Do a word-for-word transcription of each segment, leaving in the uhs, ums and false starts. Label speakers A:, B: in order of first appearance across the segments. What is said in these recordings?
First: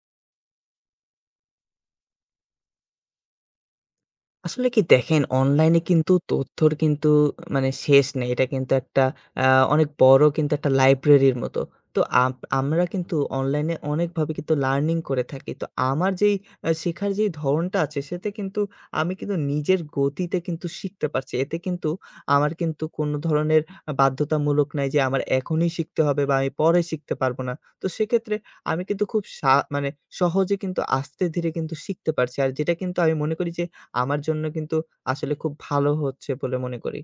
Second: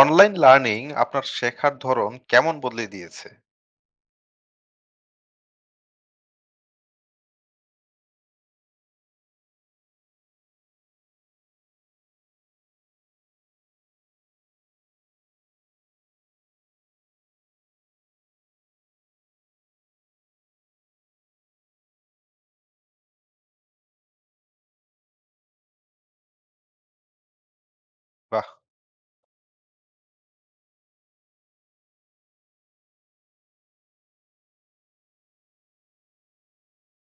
A: Online learning আপনার শেখার ধরন কেমন বদলে দিয়েছে?
B: আসলে কি দেখেন, অনলাইনে কিন্তু তথ্যর কিন্তু মানে শেষ নেই। এটা কিন্তু একটা আ অনেক বড় কিন্তু একটা লাইব্রেরির মতো। তো আপ আমরা কিন্তু অনলাইনে অনেকভাবে কিন্তু লার্নিং করে থাকি। তো আমার যেই আ শেখার যেই ধরনটা আছে সেতে কিন্তু আমি কিন্তু নিজের গতিতে কিন্তু শিখতে পারছি। এতে কিন্তু আমার কিন্তু কোনো ধরনের আ বাধ্যতামূলক নাই যে আমার এখনই শিখতে হবে বা আমি পরে শিখতে পারব না। তো সেক্ষেত্রে
A: বাহ!
B: আমি কিন্তু খুব সা মানে সহজে কিন্তু আস্তে ধীরে কিন্তু শিখতে পারছি। আর যেটা কিন্তু আমি মনে করি যে আমার জন্য কিন্তু আসলে খুব ভালো হচ্ছে বলে মনে করি।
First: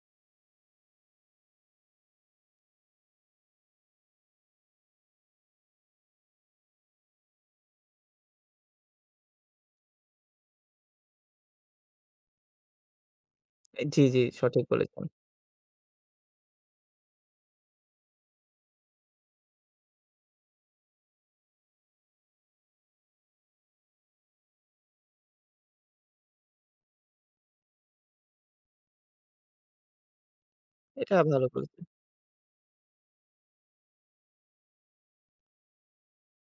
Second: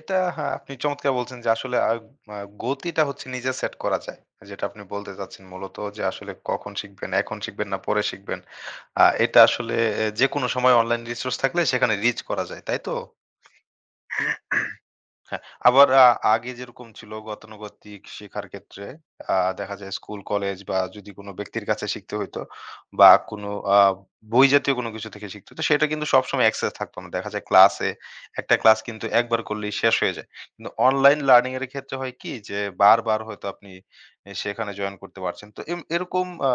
A: এটা হ্যাঁ, আপনি চমৎকার বলছেন যে আসলে আ আ গতিটা হচ্ছে নিজে সেট করা যায়। যেটা আপনি বলতে চাচ্ছেন মূলত যে আসলে কখন শিখবেন, এখন শিখবেন না পরে শিখবেন। আ এটা আসলে এ যেকোনো সময় অনলাইন রিসোর্স থাকলে সেখানে রিচ করা যায়, তাই তো?
B: জি, জি, সঠিক বলেছেন।
A: হ্যাঁ, আবার আ আগে যেরকম ছিল গতানুগতিক শেখার ক্ষেত্রে আ দেখা যায় স্কুল, কলেজ বা যদি কোনো ব্যক্তির কাছে শিখতে হইতো বা কোনো আ বই জাতীয় কোনো কিছু থেকে শিখতে হতো, সেটা কিন্তু সবসময় অ্যাক্সেস থাকতো না। দেখা যায় ক্লাসে একটা ক্লাস কিন্তু একবার করলেই শেষ হয়ে যায়। কিন্তু
B: এটা
A: অনলাইন
B: ভালো
A: লার্নিং এর
B: বলেছেন।
A: ক্ষেত্রে হয় কি যে বারবার হয়তো আপনি এ সেখানে জয়েন করতে পারছেন। তো এম এরকম আ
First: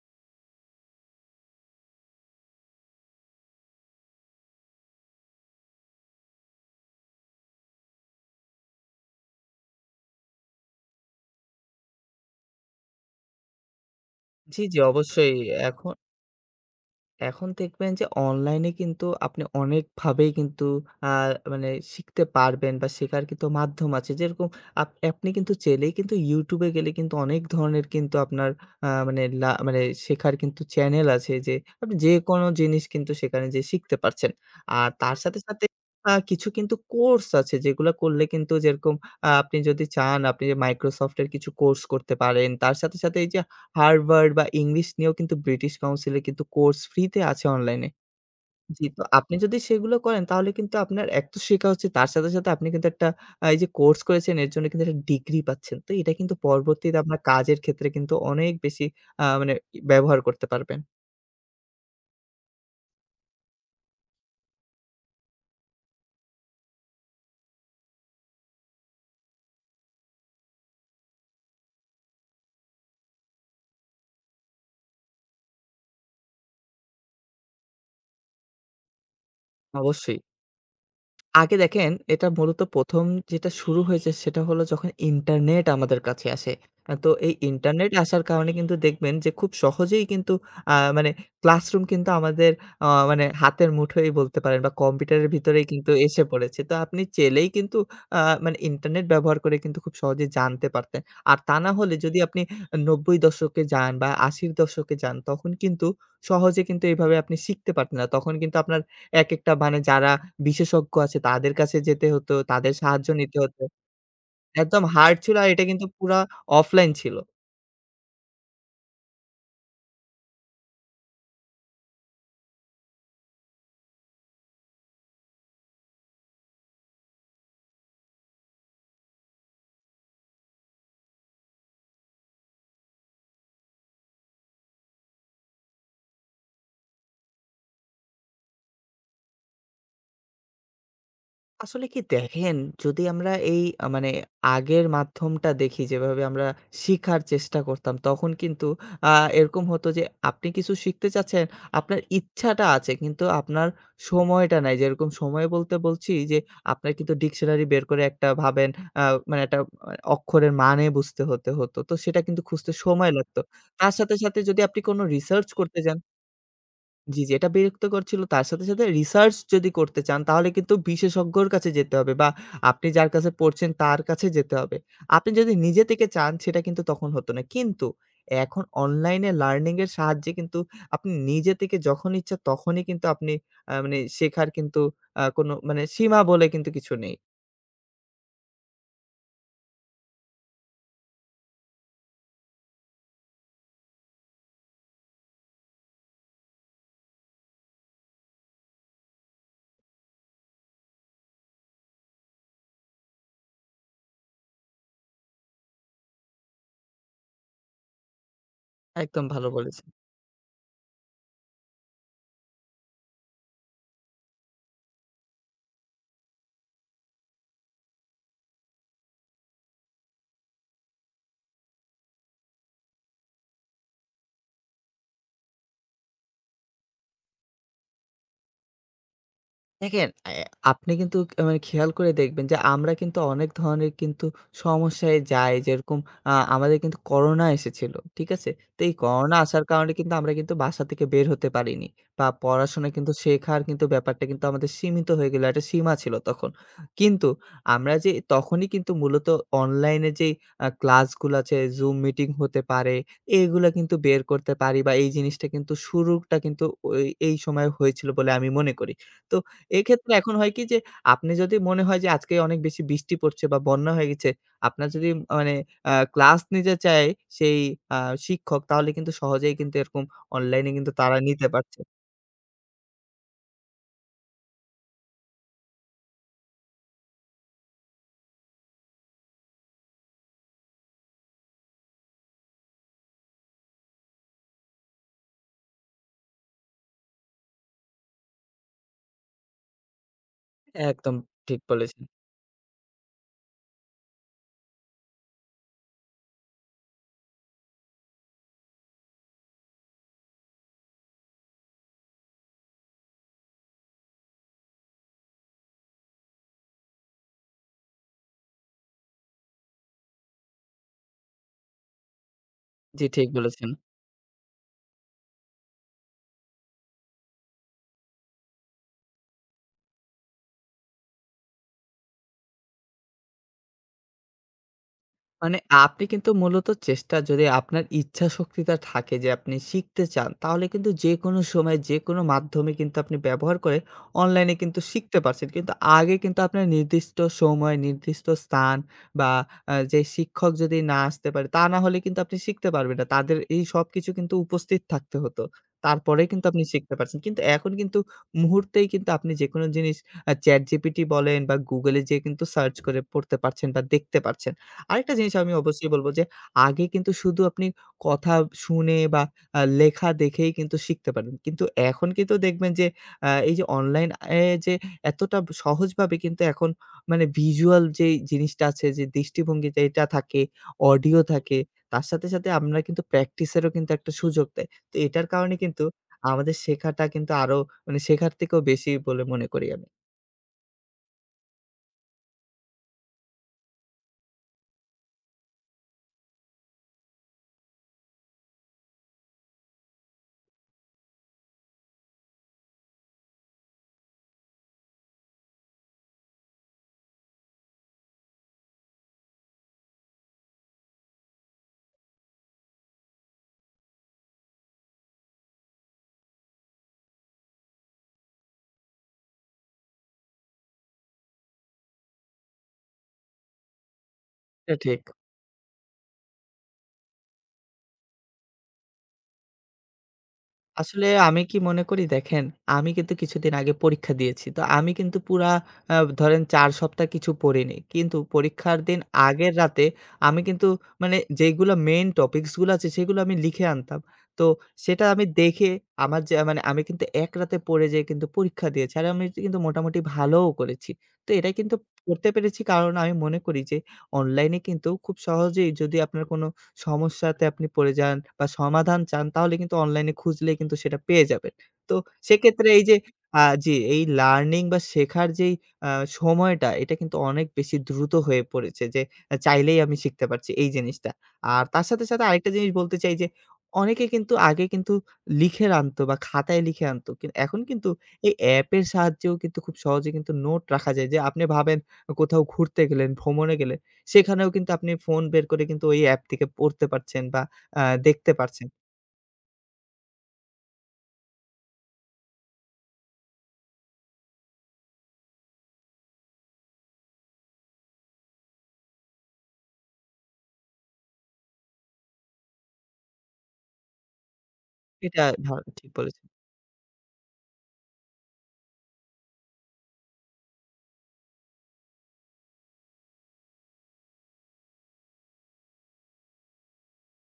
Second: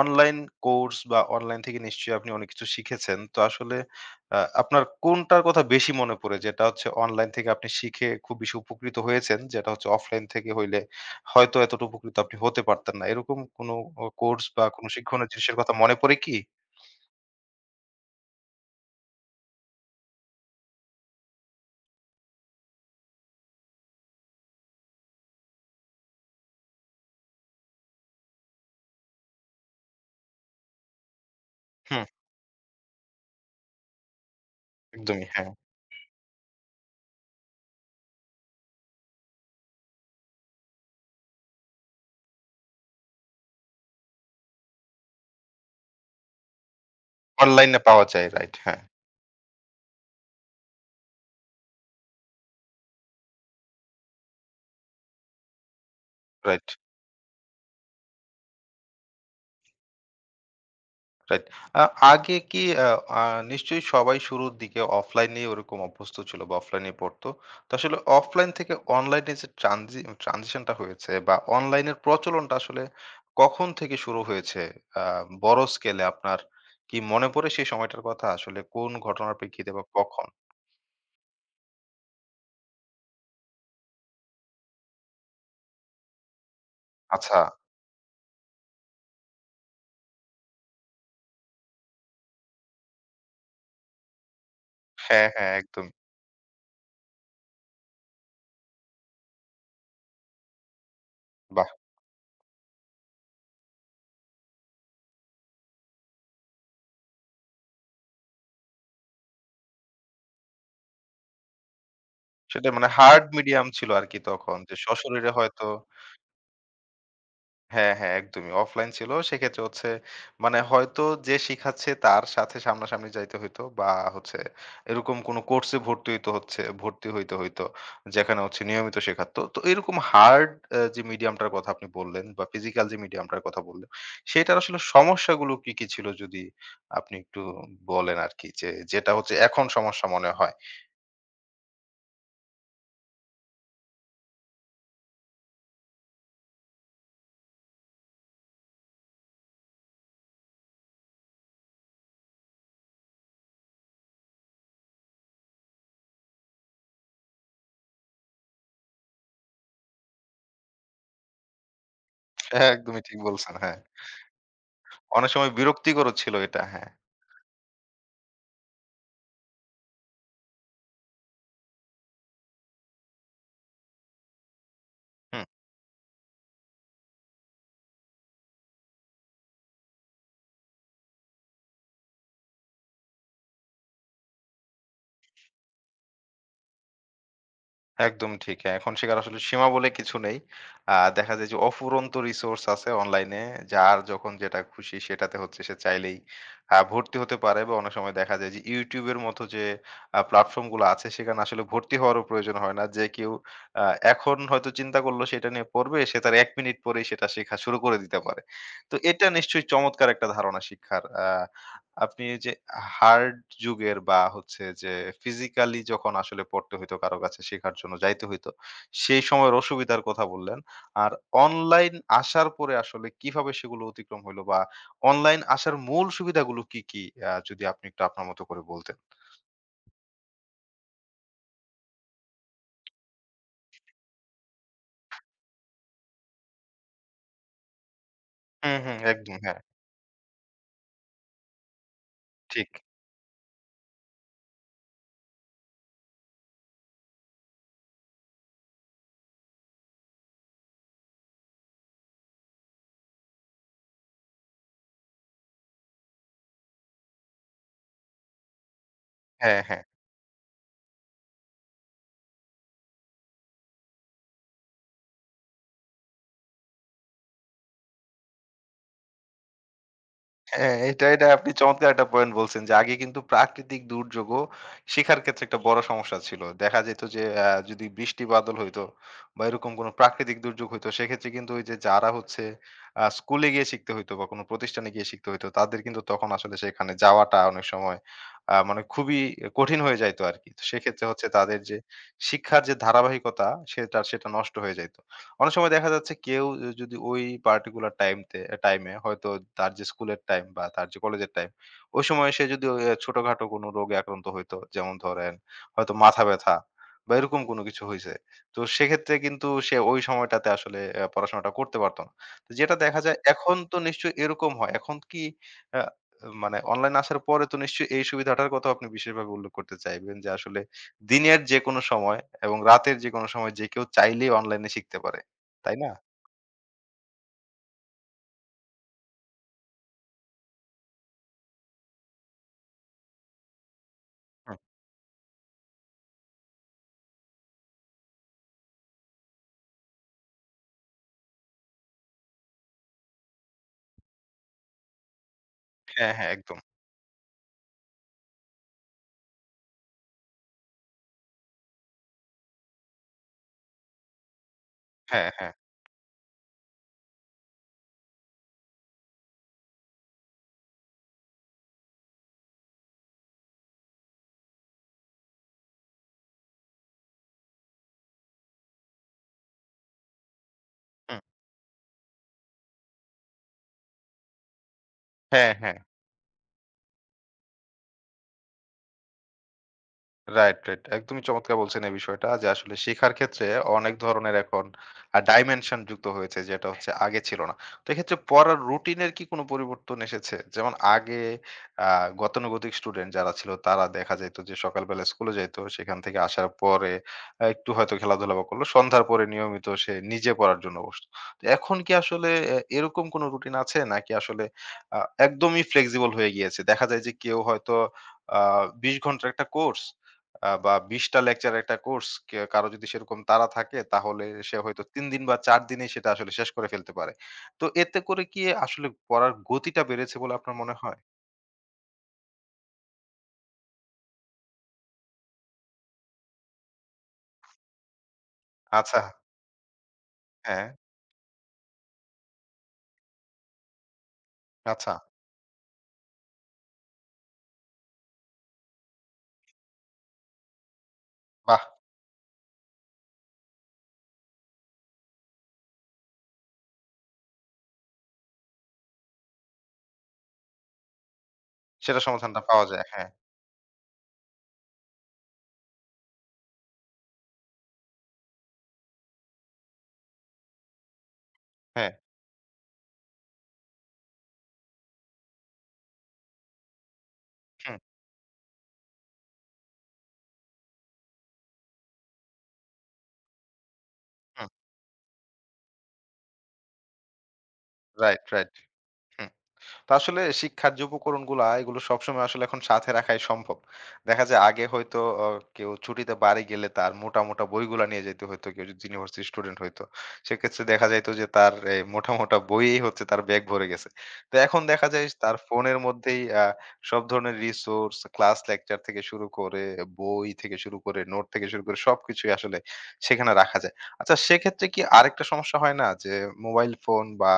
A: অনলাইন কোর্স বা অনলাইন থেকে নিশ্চয়ই আপনি অনেক কিছু শিখেছেন। তো আসলে আ আপনার কোনটার কথা বেশি মনে পড়ে? যেটা হচ্ছে অনলাইন থেকে আপনি শিখে খুব বেশি উপকৃত হয়েছেন, যেটা হচ্ছে অফলাইন থেকে হইলে হয়তো এতটা উপকৃত আপনি হতে পারতেন না। এরকম কোনো অ কোর্স
B: জি,
A: বা
B: জি,
A: কোনো শিক্ষণীয়
B: অবশ্যই।
A: জিনিসের কথা মনে
B: এখন
A: পড়ে কি?
B: এখন দেখবেন যে অনলাইনে কিন্তু আপনি অনেকভাবেই কিন্তু আ মানে শিখতে পারবেন বা শেখার কিন্তু মাধ্যম আছে। যেরকম আপ আপনি কিন্তু চাইলেই কিন্তু YouTube এ গেলে কিন্তু অনেক ধরনের কিন্তু আপনার আ মানে লা মানে শেখার কিন্তু চ্যানেল আছে যে আপনি
A: হুম,
B: যেকোনো জিনিস কিন্তু সেখানে যেয়ে শিখতে পারছেন। আর তার
A: একদমই
B: সাথে,
A: হ্যাঁ।
B: সাথে আ কিছু কিন্তু কোর্স আছে যেগুলা করলে কিন্তু যেরকম আ আপনি যদি চান আপনি Microsoft এর কিছু কোর্স করতে পারেন। তার সাথে, সাথে এই যে হার্ভার্ড বা ইংলিশ নিয়েও কিন্তু ব্রিটিশ কাউন্সিলে কিন্তু কোর্স ফ্রি তে আছে
A: অনলাইনে
B: অনলাইনে।
A: পাওয়া যায়। রাইট, হ্যাঁ,
B: জি, তো আপনি যদি সেগুলো করেন তাহলে কিন্তু আপনার এক তো শেখা হচ্ছে তার সাথে, সাথে আপনি কিন্তু একটা আ এই যে কোর্স করেছেন এর জন্য কিন্তু একটা ডিগ্রি পাচ্ছেন। তো এটা কিন্তু
A: রাইট।
B: পরবর্তীতে আপনার কাজের ক্ষেত্রে কিন্তু অনেক বেশি আ মানে ব্যবহার করতে পারবেন।
A: রাইট। আ আগে কি আ আ নিশ্চয়ই সবাই শুরুর দিকে অফলাইনেই ওরকম অভ্যস্ত ছিল বা অফলাইনেই পড়তো। তো আসলে অফলাইন থেকে অনলাইনে যে ট্রানজি ট্রানজিশন টা হয়েছে বা অনলাইনের প্রচলনটা আসলে কখন থেকে শুরু হয়েছে? আ বড় স্কেলে আপনার কি মনে পড়ে সেই সময়টার কথা? আসলে কোন ঘটনার প্রেক্ষিতে বা
B: অবশ্যই।
A: কখন?
B: আগে দেখেন, এটা মূলত ১ম যেটা শুরু হয়েছে সেটা হলো যখন ইন্টারনেট আমাদের কাছে আসে। আ তো এই
A: আচ্ছা।
B: ইন্টারনেট আসার কারণে কিন্তু দেখবেন যে খুব সহজেই কিন্তু আ মানে ক্লাসরুম কিন্তু আমাদের আ মানে হাতের মুঠোয় বলতে পারেন বা
A: হ্যাঁ,
B: কম্পিউটারের
A: হ্যাঁ
B: ভিতরেই
A: একদম।
B: কিন্তু এসে পড়েছে। তো আপনি চাইলেই কিন্তু আ মানে ইন্টারনেট ব্যবহার করে কিন্তু খুব সহজেই জানতে পারতেন। আর তা
A: বাহ!
B: না হলে যদি আপনি নব্বই দশকে যান বা আশি দশকে যান তখন কিন্তু সহজে কিন্তু এভাবে আপনি শিখতে পারতেন না। তখন কিন্তু আপনার একেকটা মানে যারা বিশেষজ্ঞ আছে তাদের কাছে যেতে হতো,
A: সেটা
B: তাদের
A: মানে
B: সাহায্য
A: হার্ড
B: নিতে হতো।
A: মিডিয়াম ছিল আরকি তখন যে
B: একদম হার্ড
A: সশরীরে
B: ছিল আর এটা
A: হয়তো
B: কিন্তু পুরা অফলাইন ছিল।
A: হ্যাঁ, হ্যাঁ, একদমই। অফলাইন ছিল। সেক্ষেত্রে হচ্ছে মানে হয়তো যে শিখাচ্ছে তার সাথে সামনাসামনি যাইতে হইতো বা হচ্ছে এরকম কোনো কোর্সে ভর্তি হইতে হচ্ছে ভর্তি হইতে হইতো। যেখানে হচ্ছে নিয়মিত শেখাতো। তো এরকম হার্ড আ যে মিডিয়ামটার কথা আপনি বললেন বা ফিজিক্যাল যে মিডিয়ামটার কথা বললেন, সেটার আসলে সমস্যাগুলো কি, কি ছিল যদি আপনি একটু বলেন আরকি যে, যেটা হচ্ছে এখন সমস্যা মনে হয়?
B: আসলে কি দেখেন, যদি আমরা এই আ মানে আগের মাধ্যমটা দেখি যেভাবে আমরা শিখার চেষ্টা করতাম, তখন কিন্তু আ এরকম হতো যে আপনি কিছু শিখতে চাচ্ছেন, আপনার ইচ্ছাটা আছে কিন্তু আপনার সময়টা নাই। যেরকম সময় বলতে বলছি যে আপনার কিন্তু ডিকশনারি বের করে একটা ভাবেন আ মানে একটা আ অক্ষরের মানে বুঝতে হতে হতো। তো সেটা কিন্তু
A: হ্যাঁ,
B: খুঁজতে
A: একদমই
B: সময়
A: ঠিক
B: লাগতো।
A: বলছেন। হ্যাঁ।
B: তার সাথে, সাথে যদি আপনি কোনো
A: অনেক
B: রিসার্চ
A: সময়
B: করতে যান।
A: বিরক্তিকরও ছিল এটা। হ্যাঁ।
B: জি, জি। এটা বিরক্তিকর ছিল। তার সাথে, সাথে রিসার্চ যদি করতে চান তাহলে কিন্তু বিশেষজ্ঞর কাছে যেতে হবে বা আপনি যার কাছে পড়ছেন তার কাছে যেতে হবে। আপনি
A: হুম।
B: যদি নিজে থেকে চান সেটা কিন্তু তখন হতো না। কিন্তু এখন অনলাইনে লার্নিং এর সাহায্যে কিন্তু আপনি নিজে থেকে যখন ইচ্ছা তখনই কিন্তু আপনি আ মানে শেখার কিন্তু আ কোনো মানে সীমা বলে কিন্তু কিছু নেই।
A: একদম ঠিক। হ্যাঁ, এখন সেখানে আসলে সীমা বলে কিছু নেই। আ দেখা যায় যে অফুরন্ত রিসোর্স আছে অনলাইনে। যার যখন যেটা খুশি সেটাতে হচ্ছে সে চাইলেই আ ভর্তি হতে পারে বা অনেক সময় দেখা যায় যে YouTube এর মতো যে আ প্ল্যাটফর্ম গুলো আছে সেখানে আসলে ভর্তি হওয়ারও প্রয়োজন হয় না। যে কেউ আ এখন হয়তো চিন্তা করলো সেটা নিয়ে পড়বে, সে তার এক মিনিট পরেই সেটা শেখা শুরু করে দিতে পারে। তো
B: একদম
A: এটা
B: ভালো
A: নিশ্চয়ই
B: বলেছেন।
A: চমৎকার একটা ধারণা শিক্ষার। আ আপনি এই যে হার্ড যুগের বা হচ্ছে যে ফিজিক্যালি যখন আসলে পড়তে হইতো কারো কাছে শেখার জন্য যাইতে হইতো সেই সময়ের অসুবিধার কথা বললেন আর অনলাইন আসার পরে আসলে কিভাবে সেগুলো অতিক্রম হইলো বা অনলাইন আসার মূল সুবিধাগুলো কি কি আহ, যদি আপনি একটু আপনার মতো করে বলতেন
B: দেখেন, অ্যা আপনি কিন্তু ক মানে খেয়াল করে দেখবেন যে আমরা কিন্তু অনেক ধরনের কিন্তু সমস্যায় যাই। যেরকম আ আমাদের কিন্তু করোনা এসেছিল। ঠিক আছে?
A: হুম
B: তো এই
A: হুম একদম
B: করোনা
A: হ্যাঁ
B: আসার কারণে কিন্তু আমরা কিন্তু বাসা থেকে বের হতে পারিনি। বা
A: ঠিক
B: পড়াশোনা কিন্তু শেখার কিন্তু ব্যাপারটা কিন্তু আমাদের সীমিত হয়ে গেল। একটা সীমা ছিল তখন। কিন্তু আমরা যে তখনই কিন্তু মূলত অনলাইনে যেই আ ক্লাসগুলো আছে, Zoom মিটিং হতে পারে, এগুলা কিন্তু বের করতে পারি বা এই জিনিসটা কিন্তু শুরুটা কিন্তু ওই এই সময় হয়েছিল বলে আমি মনে করি। তো
A: হ্যাঁ হ্যাঁ
B: এক্ষেত্রে এখন হয় কি যে, আপনি যদি মনে হয় যে আজকে অনেক বেশি বৃষ্টি পড়ছে বা বন্যা হয়ে গেছে, আপনার যদি মানে আ ক্লাস নিতে চায় সেই আ শিক্ষক, তাহলে কিন্তু সহজেই কিন্তু এরকম অনলাইনে
A: হ্যাঁ,
B: কিন্তু
A: এটা,
B: তারা
A: এটা
B: নিতে
A: আপনি
B: পারছে।
A: চমৎকার একটা পয়েন্ট বলছেন যে আগে কিন্তু প্রাকৃতিক দুর্যোগও শিক্ষার ক্ষেত্রে একটা বড় সমস্যা ছিল। দেখা যেত যে আ যদি বৃষ্টি বাদল হইতো বা এরকম কোনো প্রাকৃতিক দুর্যোগ হইতো সেক্ষেত্রে কিন্তু ওই যে যারা হচ্ছে আ স্কুলে গিয়ে শিখতে হইতো বা কোনো প্রতিষ্ঠানে গিয়ে শিখতে হইতো তাদের কিন্তু তখন আসলে সেখানে যাওয়াটা অনেক সময় আ মানে খুবই কঠিন হয়ে যাইতো আরকি। তো সেক্ষেত্রে
B: একদম
A: হচ্ছে তাদের
B: ঠিক
A: যে
B: বলেছেন।
A: শিক্ষার যে ধারাবাহিকতা সেটা, সেটা নষ্ট হয়ে যাইত। অনেক সময় দেখা যাচ্ছে কেউ যদি ওই পার্টিকুলার টাইমতে টাইমে হয়তো তার যে স্কুলের টাইম বা তার যে কলেজের টাইম ওই সময় সে যদি ওই, আহ, ছোটখাটো কোনো রোগে আক্রান্ত হইতো যেমন ধরেন হয়তো মাথা ব্যথা বা এরকম কোনো কিছু হয়েছে তো সেক্ষেত্রে কিন্তু সে ওই সময়টাতে আসলে আহ, পড়াশোনাটা করতে পারতো না তো যেটা দেখা
B: জি,
A: যায়
B: ঠিক
A: এখন
B: বলেছেন।
A: তো নিশ্চয়ই এরকম হয় এখন কি আহ, মানে অনলাইন আসার পরে তো নিশ্চয়ই এই সুবিধাটার কথা আপনি বিশেষভাবে উল্লেখ করতে চাইবেন যে আসলে দিনের যে কোনো সময় এবং রাতের যে কোনো সময় যে কেউ চাইলেই অনলাইনে শিখতে পারে
B: মানে
A: তাই না?
B: আপনি কিন্তু মূলত চেষ্টা যদি আপনার ইচ্ছা শক্তিটা থাকে যে আপনি শিখতে চান, তাহলে কিন্তু যেকোনো সময় যেকোনো মাধ্যমে কিন্তু আপনি ব্যবহার করে অনলাইনে
A: হুম।
B: কিন্তু শিখতে পারছেন। কিন্তু আগে কিন্তু আপনার নির্দিষ্ট সময়, নির্দিষ্ট স্থান বা আ যে শিক্ষক যদি না আসতে পারে, তা না হলে কিন্তু আপনি শিখতে পারবেন না। তাদের এই সবকিছু কিন্তু উপস্থিত থাকতে হতো।
A: হ্যাঁ,
B: তারপরেই
A: হ্যাঁ,
B: কিন্তু
A: একদম।
B: আপনি শিখতে পারছেন। কিন্তু এখন কিন্তু মুহূর্তেই কিন্তু আপনি যেকোনো জিনিস আ ChatGPT বলেন বা Google এ যেয়ে কিন্তু সার্চ করে পড়তে পারছেন বা দেখতে পারছেন। আরেকটা
A: হ্যাঁ,
B: জিনিস
A: হ্যাঁ।
B: আমি অবশ্যই বলব যে, আগে কিন্তু শুধু আপনি কথা শুনে বা আ লেখা দেখেই কিন্তু শিখতে পারেন। কিন্তু এখন কিন্তু দেখবেন যে, আ এই যে অনলাইন এ যে এতটা সহজভাবে কিন্তু এখন মানে ভিজুয়াল যেই জিনিসটা আছে যে দৃষ্টিভঙ্গি যেটা থাকে,
A: হুম।
B: অডিও থাকে, তার সাথে, সাথে আমরা কিন্তু প্র্যাকটিসেরও কিন্তু একটা সুযোগ দেয়। তো এটার
A: হ্যাঁ,
B: কারণে
A: হ্যাঁ।
B: কিন্তু আমাদের শেখাটা কিন্তু আরো মানে শেখার থেকেও বেশি বলে মনে করি আমি।
A: Right, right. একদমই চমৎকার বলছেন এই বিষয়টা যে আসলে শেখার ক্ষেত্রে অনেক ধরনের এখন আ ডাইমেনশন যুক্ত হয়েছে যেটা হচ্ছে আগে ছিল না। তো এক্ষেত্রে পড়ার রুটিনের কি কোনো পরিবর্তন এসেছে? যেমন আগে আ গতানুগতিক স্টুডেন্ট যারা ছিল তারা দেখা যাইত যে সকালবেলা স্কুলে যাইত। সেখান থেকে আসার পরে আ একটু হয়তো খেলাধুলা বা করলো। সন্ধ্যার পরে নিয়মিত সে নিজে পড়ার জন্য বসত। তো এখন কি আসলে এ এরকম কোনো রুটিন আছে? নাকি আসলে আ একদমই ফ্লেক্সিবল হয়ে গিয়েছে? দেখা যায় যে কেউ হয়তো আ বিশ ঘন্টার একটা কোর্স আ বা বিশ টা লেকচারের একটা কোর্স কে কারো যদি সেরকম তাড়া থাকে তাহলে সে
B: এটা
A: হয়তো
B: ঠিক।
A: তিন দিন বা চার দিনেই সেটা আসলে শেষ করে ফেলতে পারে। তো এতে করে কি আসলে পড়ার গতিটা বেড়েছে বলে আপনার মনে হয়?
B: আসলে আমি কি মনে করি দেখেন, আমি কিন্তু কিছুদিন আগে পরীক্ষা দিয়েছি। তো আমি কিন্তু পুরা আ ধরেন চার সপ্তাহ কিছু পড়িনি। কিন্তু পরীক্ষার দিন
A: আচ্ছা,
B: আগের রাতে আমি
A: হ্যাঁ,
B: কিন্তু মানে যেইগুলা মেইন টপিকস গুলো আছে সেগুলো আমি লিখে আনতাম। তো
A: আচ্ছা,
B: সেটা আমি দেখে আমার যে মানে আমি কিন্তু এক রাতে পড়ে যেয়ে কিন্তু পরীক্ষা দিয়েছি। আর আমি কিন্তু মোটামুটি ভালোও করেছি। তো এটা
A: বাহ!
B: কিন্তু করতে পেরেছি কারণ আমি মনে করি যে অনলাইনে কিন্তু খুব সহজেই যদি আপনার কোনো সমস্যাতে আপনি পড়ে যান বা সমাধান চান তাহলে কিন্তু অনলাইনে খুঁজলে কিন্তু সেটা পেয়ে যাবেন। তো
A: সেটার সমাধানটা পাওয়া
B: সেক্ষেত্রে
A: যায়।
B: এই যে
A: হ্যাঁ,
B: আ জি, এই লার্নিং বা শেখার যেই আ সময়টা এটা কিন্তু অনেক বেশি দ্রুত হয়ে পড়েছে যে আ চাইলেই আমি শিখতে পারছি এই জিনিসটা। আর তার
A: হ্যাঁ।
B: সাথে, সাথে আরেকটা জিনিস বলতে চাই যে অনেকে কিন্তু আগে কিন্তু লিখে আনতো বা খাতায় লিখে আনতো। কিন এখন
A: হুম,
B: কিন্তু এই অ্যাপের সাহায্যেও কিন্তু খুব সহজে কিন্তু নোট রাখা যায় যে আপনি ভাবেন কোথাও ঘুরতে গেলেন, ভ্রমণে গেলেন
A: হুম।
B: সেখানেও কিন্তু আপনি ফোন বের করে কিন্তু ওই অ্যাপ থেকে পড়তে পারছেন বা আ
A: রাইট,
B: দেখতে
A: রাইট।
B: পারছেন।
A: হুম। তো আসলে শিক্ষার যে উপকরণগুলা এগুলো সবসময় আসলে এখন সাথে রাখাই সম্ভব। দেখা যায় আগে হয়তো অ কেউ ছুটিতে বাড়ি গেলে তার মোটা, মোটা বইগুলা নিয়ে যাইতে হইতো। কেউ যদি ইউনিভার্সিটি স্টুডেন্ট হইতো। সেক্ষেত্রে দেখা যাইত যে তার এই মোটা, মোটা বইয়েই হচ্ছে তার ব্যাগ ভরে গেছে। তো এখন দেখা যায়
B: এটা
A: তার
B: ভা
A: ফোনের
B: ঠিক
A: মধ্যেই
B: বলেছেন।
A: আ সব ধরনের রিসোর্স, ক্লাস লেকচার থেকে শুরু করে বই থেকে শুরু করে নোট থেকে শুরু করে সবকিছুই আসলে সেখানে রাখা যায়। আচ্ছা সেক্ষেত্রে কি আরেকটা সমস্যা হয় না যে মোবাইল ফোন বা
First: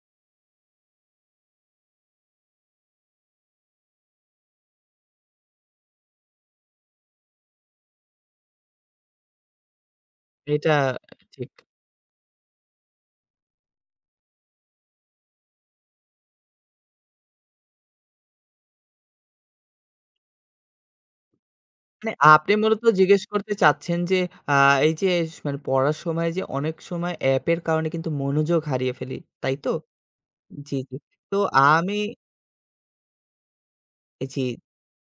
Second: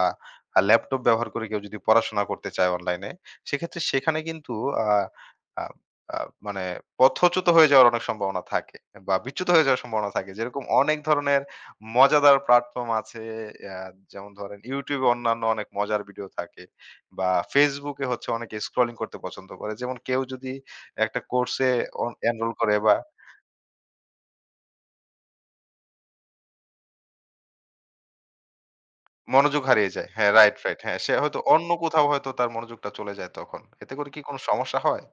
A: আর ল্যাপটপ ব্যবহার করে কেউ যদি পড়াশোনা করতে চায় অনলাইনে, সেক্ষেত্রে সেখানে কিন্তু আ আ আ মানে পথচ্যুত হয়ে যাওয়ার অনেক সম্ভাবনা থাকে বা বিচ্যুত হয়ে যাওয়ার সম্ভাবনা থাকে। যেরকম
B: এটা
A: অনেক ধরনের
B: ঠিক।
A: মজাদার প্ল্যাটফর্ম আছে আ যেমন ধরেন YouTube এ অন্যান্য অনেক মজার ভিডিও থাকে বা Facebook এ হচ্ছে অনেকে স্ক্রলিং করতে পছন্দ করে। যেমন কেউ যদি একটা কোর্সে অন
B: মানে
A: এনরোল
B: আপনি
A: করে
B: মূলত
A: বা
B: জিজ্ঞেস করতে চাচ্ছেন যে আ এই যে স মানে পড়ার সময় যে অনেক সময় অ্যাপের কারণে কিন্তু মনোযোগ হারিয়ে ফেলি। তাই
A: মনোযোগ
B: তো?
A: হারিয়ে যায়। হ্যাঁ, রাইট,
B: জি,
A: রাইট।
B: জি।
A: হ্যাঁ, সে
B: তো
A: হয়তো অন্য
B: আমি
A: কোথাও হয়তো তার মনোযোগটা চলে যায় তখন। এতে করে কি কোনো
B: জি।
A: সমস্যা হয়?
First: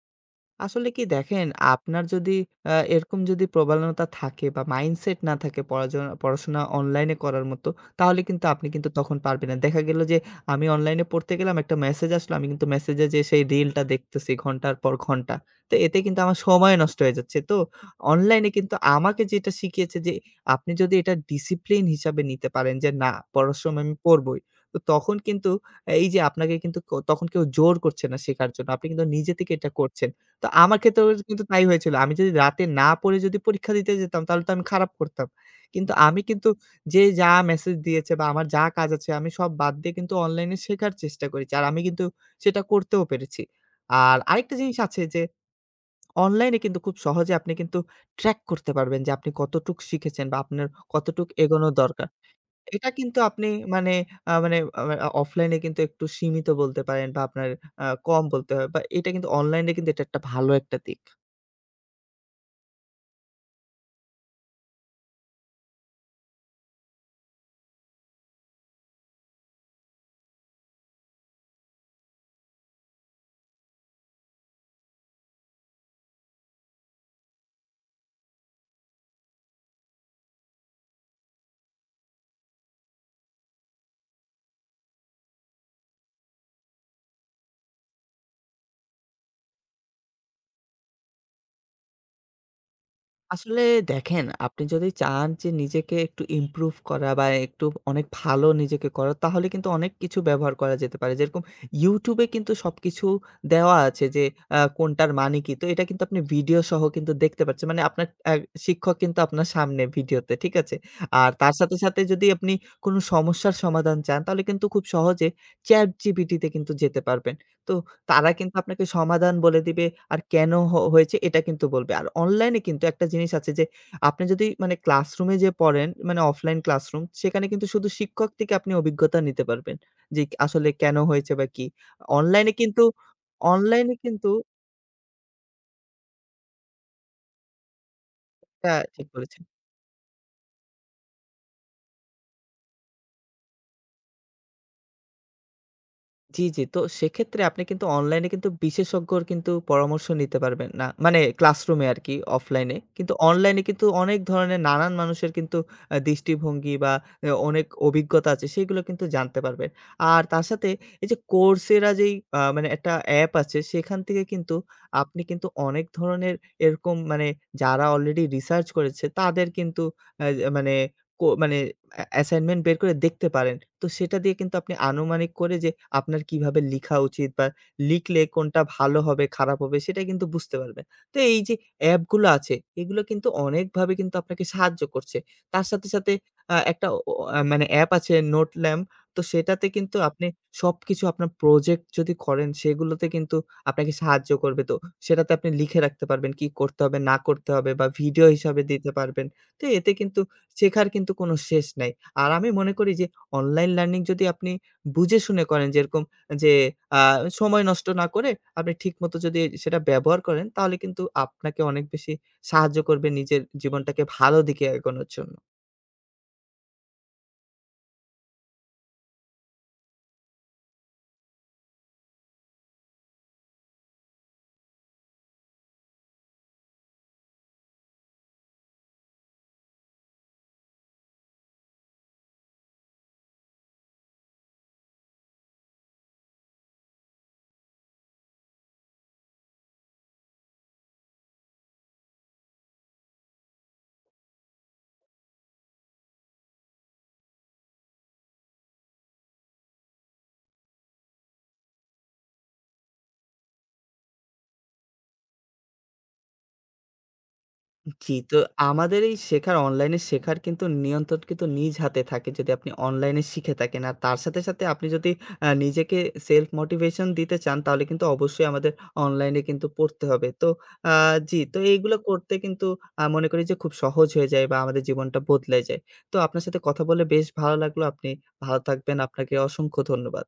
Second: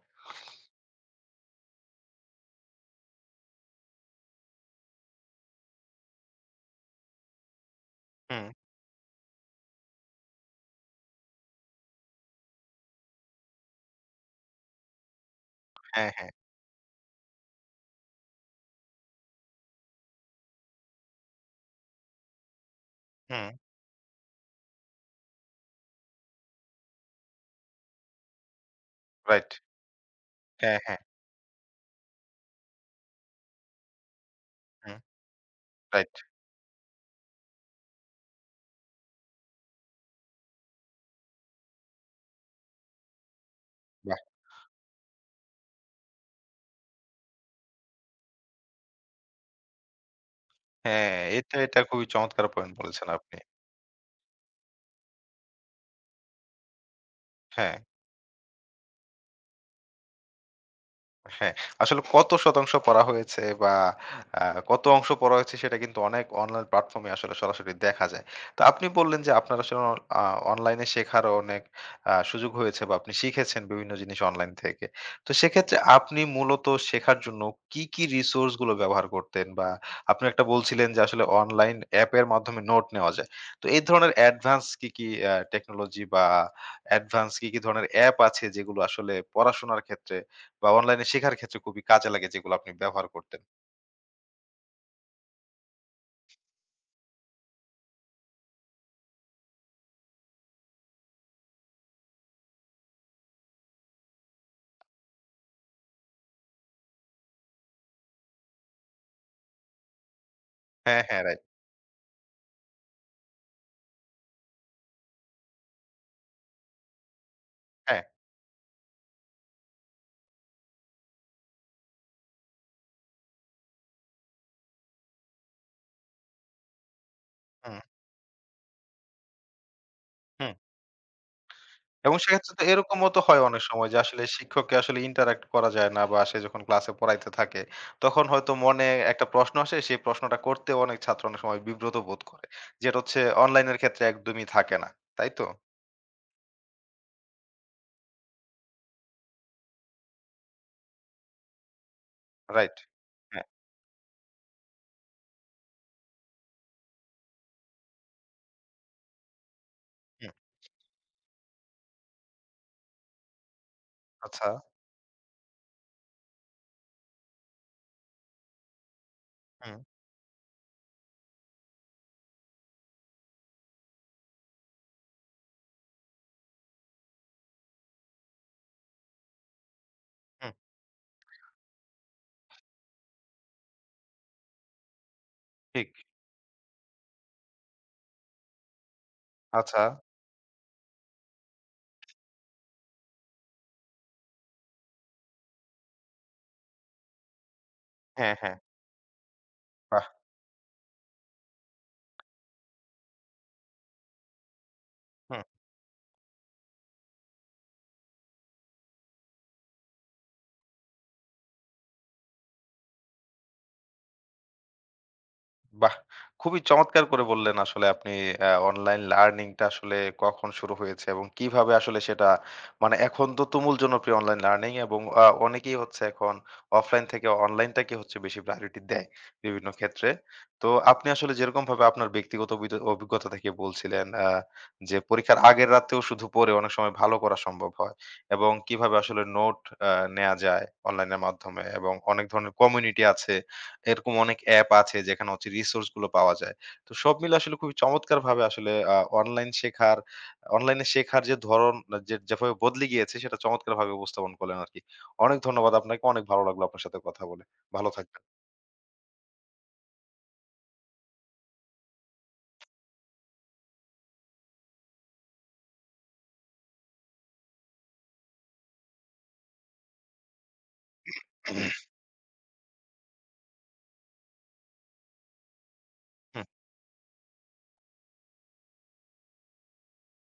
B: আসলে কি দেখেন, আপনার যদি আ এরকম যদি প্রবণতা থাকে বা মাইন্ডসেট না থাকে পড়াজনা পড়াশোনা অনলাইনে করার মতো, তাহলে
A: হুম,
B: কিন্তু আপনি কিন্তু তখন পারবেন না। দেখা গেল যে আমি অনলাইনে পড়তে গেলাম, একটা মেসেজ আসলো, আমি কিন্তু মেসেজে যেয়ে সেই রিলটা দেখতেছি ঘন্টার পর ঘন্টা। তো এতে
A: হ্যাঁ,
B: কিন্তু
A: হ্যাঁ।
B: আমার সময় নষ্ট হয়ে যাচ্ছে। তো অনলাইনে কিন্তু আমাকে যেটা শিখিয়েছে যে, আপনি যদি এটা ডিসিপ্লিন হিসাবে নিতে পারেন যে, না
A: হুম,
B: পড়ার সময় আমি পড়বই। তো তখন কিন্তু এই যে আপনাকে কিন্তু ক তখন কেউ জোর করছে না শেখার জন্য। আপনি কিন্তু নিজে
A: রাইট।
B: থেকে এটা করছেন। তো আমার
A: হ্যাঁ, হ্যাঁ।
B: ক্ষেত্রেও কিন্তু তাই হয়েছিল। আমি যদি রাতে না পড়ে যদি পরীক্ষা দিতে যেতাম তাহলে তো আমি খারাপ
A: হুম,
B: করতাম। কিন্তু
A: রাইট।
B: আমি কিন্তু যে যা মেসেজ দিয়েছে বা আমার যা কাজ আছে আমি সব বাদ দিয়ে কিন্তু অনলাইনে শেখার চেষ্টা করেছি। আর আমি কিন্তু সেটা করতেও পেরেছি। আর
A: বাহ!
B: আরেকটা জিনিস আছে যে অনলাইনে কিন্তু খুব সহজে আপনি কিন্তু ট্র্যাক করতে পারবেন যে আপনি কতটুক শিখেছেন বা আপনার
A: হ্যাঁ,
B: কতটুক
A: এটা,
B: এগোনো
A: এটা খুবই
B: দরকার।
A: চমৎকার পয়েন্ট
B: এটা
A: বলেছেন
B: কিন্তু
A: আপনি।
B: আপনি মানে আ মানে আ মানে, আ অফলাইনে কিন্তু একটু সীমিত বলতে পারেন বা আপনার
A: হ্যাঁ।
B: আ কম বলতে হয় বা এটা কিন্তু অনলাইনে কিন্তু এটা একটা ভালো একটা দিক।
A: হ্যাঁ, আসলে কত শতাংশ পড়া হয়েছে বা আ কত অংশ পড়া হয়েছে সেটা কিন্তু অনেক অনলাইন প্ল্যাটফর্মে আসলে সরাসরি দেখা যায়। তো আপনি বললেন যে আপনার আসলে অ আ অনলাইনে শেখারও অনেক আ সুযোগ হয়েছে বা আপনি শিখেছেন বিভিন্ন জিনিস অনলাইন থেকে। তো সেক্ষেত্রে আপনি মূলত শেখার জন্য কি, কি রিসোর্স গুলো ব্যবহার করতেন? বা আপনি একটা বলছিলেন যে আসলে অনলাইন অ্যাপের মাধ্যমে নোট নেওয়া যায়। তো এই ধরনের অ্যাডভান্স কি, কি আ টেকনোলজি বা অ্যাডভান্স কি, কি ধরনের অ্যাপ আছে যেগুলো আসলে পড়াশোনার ক্ষেত্রে বা অনলাইনে শেখার ক্ষেত্রে খুবই কাজে লাগে যেগুলো আপনি ব্যবহার করতেন।
B: আসলে দেখেন, আপনি যদি চান যে নিজেকে একটু ইমপ্রুভ করা বা একটু অনেক ভালো নিজেকে করা, তাহলে কিন্তু অনেক কিছু ব্যবহার করা যেতে পারে। যেরকম YouTube এ কিন্তু সবকিছু দেওয়া আছে যে আ কোনটার মানে কি। তো এটা কিন্তু আপনি ভিডিও সহ কিন্তু দেখতে পাচ্ছেন। মানে আপনার অ্যা শিক্ষক কিন্তু আপনার সামনে ভিডিওতে, ঠিক আছে?
A: হ্যাঁ, হ্যাঁ,
B: আর
A: রাইট।
B: তার সাথে, সাথে যদি আপনি কোনো সমস্যার সমাধান চান, তাহলে কিন্তু খুব সহজে ChatGPT তে কিন্তু যেতে পারবেন। তো
A: হ্যাঁ,
B: তারা কিন্তু আপনাকে সমাধান বলে দিবে। আর কেন হ হয়েছে এটা কিন্তু বলবে। আর অনলাইনে কিন্তু একটা জিনিস আছে যে, আপনি যদি মানে ক্লাসরুমে যেয়ে পড়েন, মানে অফলাইন ক্লাসরুম, সেখানে কিন্তু
A: হুম,
B: শুধু শিক্ষক থেকে আপনি অভিজ্ঞতা নিতে পারবেন। যে
A: হুম।
B: আসলে কেন হয়েছে বা কি।
A: এবং সেক্ষেত্রে
B: অনলাইনে
A: তো
B: কিন্তু
A: এরকমও তো হয় অনেক সময়
B: অনলাইনে
A: যে আসলে
B: কিন্তু
A: শিক্ষককে আসলে interact করা যায় না বা সে যখন ক্লাসে পড়াইতে থাকে তখন হয়তো
B: হ্যাঁ,
A: মনে
B: ঠিক
A: একটা
B: বলেছেন।
A: প্রশ্ন আসে সেই প্রশ্নটা করতে অনেক ছাত্র অনেক সময় বিব্রত বোধ করে। যেটা হচ্ছে অনলাইনের ক্ষেত্রে একদমই থাকে না। তাই তো?
B: জি, জি। তো সেক্ষেত্রে আপনি কিন্তু অনলাইনে কিন্তু বিশেষজ্ঞর কিন্তু পরামর্শ নিতে পারবেন না। মানে ক্লাসরুমে আরকি
A: রাইট।
B: অফলাইনে। কিন্তু
A: হ্যাঁ,
B: অনলাইনে কিন্তু অনেক ধরনের নানান মানুষের কিন্তু আ দৃষ্টিভঙ্গি বা এ অনেক অভিজ্ঞতা আছে সেগুলো কিন্তু জানতে পারবেন। আর
A: হুম,
B: তার সাথে এই যে Coursera যেই আ মানে একটা অ্যাপ আছে সেখান থেকে
A: আচ্ছা,
B: কিন্তু আপনি কিন্তু অনেক ধরনের এরকম মানে যারা অলরেডি রিসার্চ করেছে তাদের
A: হুম,
B: কিন্তু আ মানে কো মানে অ্যা অ্যাসাইনমেন্ট বের করে দেখতে পারেন। তো সেটা দিয়ে কিন্তু আপনি আনুমানিক করে যে আপনার কিভাবে লিখা উচিত বা লিখলে কোনটা ভালো হবে, খারাপ হবে সেটা কিন্তু
A: হুম,
B: বুঝতে পারবেন। তো এই যে অ্যাপগুলো আছে এগুলো কিন্তু অনেকভাবে কিন্তু আপনাকে সাহায্য করছে। তার সাথে,
A: ঠিক।
B: সাথে আ একটা অ আ মানে অ্যাপ আছে নোটল্যাম্প। তো সেটাতে
A: আচ্ছা।
B: কিন্তু আপনি সবকিছু আপনার প্রজেক্ট যদি করেন সেগুলোতে কিন্তু আপনাকে সাহায্য করবে। তো সেটাতে আপনি লিখে রাখতে পারবেন কি করতে হবে, না করতে হবে বা ভিডিও
A: হ্যাঁ, হ্যাঁ,
B: হিসাবে দিতে পারবেন। তো এতে
A: বাহ!
B: কিন্তু শেখার কিন্তু কোনো শেষ নাই। আর আমি মনে করি যে অনলাইন লার্নিং যদি আপনি বুঝে
A: হুম।
B: শুনে করেন যেরকম যে আ সময় নষ্ট না করে আপনি ঠিকমতো যদি সেটা ব্যবহার করেন তাহলে কিন্তু আপনাকে অনেক বেশি সাহায্য করবে নিজের জীবনটাকে ভালো দিকে এগোনোর জন্য।
A: বাহ! খুবই চমৎকার করে বললেন আসলে আপনি আ অনলাইন লার্নিং টা আসলে কখন শুরু হয়েছে এবং কিভাবে আসলে সেটা মানে এখন তো তুমুল জনপ্রিয় অনলাইন লার্নিং এবং আ অনেকেই হচ্ছে এখন অফলাইন থেকে অনলাইনটাকে হচ্ছে বেশি প্রায়োরিটি দেয় বিভিন্ন ক্ষেত্রে। তো আপনি আসলে যেরকমভাবে আপনার ব্যক্তিগত অভিজ অভিজ্ঞতা থেকে বলছিলেন আ যে পরীক্ষার আগের রাতেও শুধু পড়ে অনেক সময় ভালো করা সম্ভব হয় এবং কিভাবে আসলে নোট আ নেয়া যায় অনলাইনের মাধ্যমে এবং অনেক ধরনের কমিউনিটি আছে এরকম অনেক অ্যাপ আছে যেখানে হচ্ছে রিসোর্স গুলো পাওয়া যায়। তো সব মিলে আসলে খুবই চমৎকারভাবে আসলে আ অনলাইন শেখার অনলাইনে শেখার যে ধরন আহ, যে যেভাবে বদলে গিয়েছে সেটা চমৎকারভাবে উপস্থাপন করলেন আরকি। অনেক ধন্যবাদ আপনাকে। অনেক ভালো লাগলো আপনার সাথে কথা বলে। ভালো
B: জি, তো আমাদের এই শেখার অনলাইনে শেখার কিন্তু নিয়ন্ত্রণ কিন্তু নিজ হাতে থাকে যদি আপনি অনলাইনে শিখে থাকেন। আর তার সাথে, সাথে আপনি যদি আ নিজেকে সেলফ মোটিভেশন দিতে চান তাহলে কিন্তু অবশ্যই আমাদের অনলাইনে কিন্তু পড়তে হবে। তো আ জি, তো
A: থাকবেন।
B: এইগুলো করতে কিন্তু আ মনে করি যে খুব সহজ হয়ে যায় বা আমাদের জীবনটা বদলে যায়। তো আপনার সাথে কথা বলে বেশ ভালো লাগলো। আপনি ভালো থাকবেন। আপনাকে অসংখ্য ধন্যবাদ।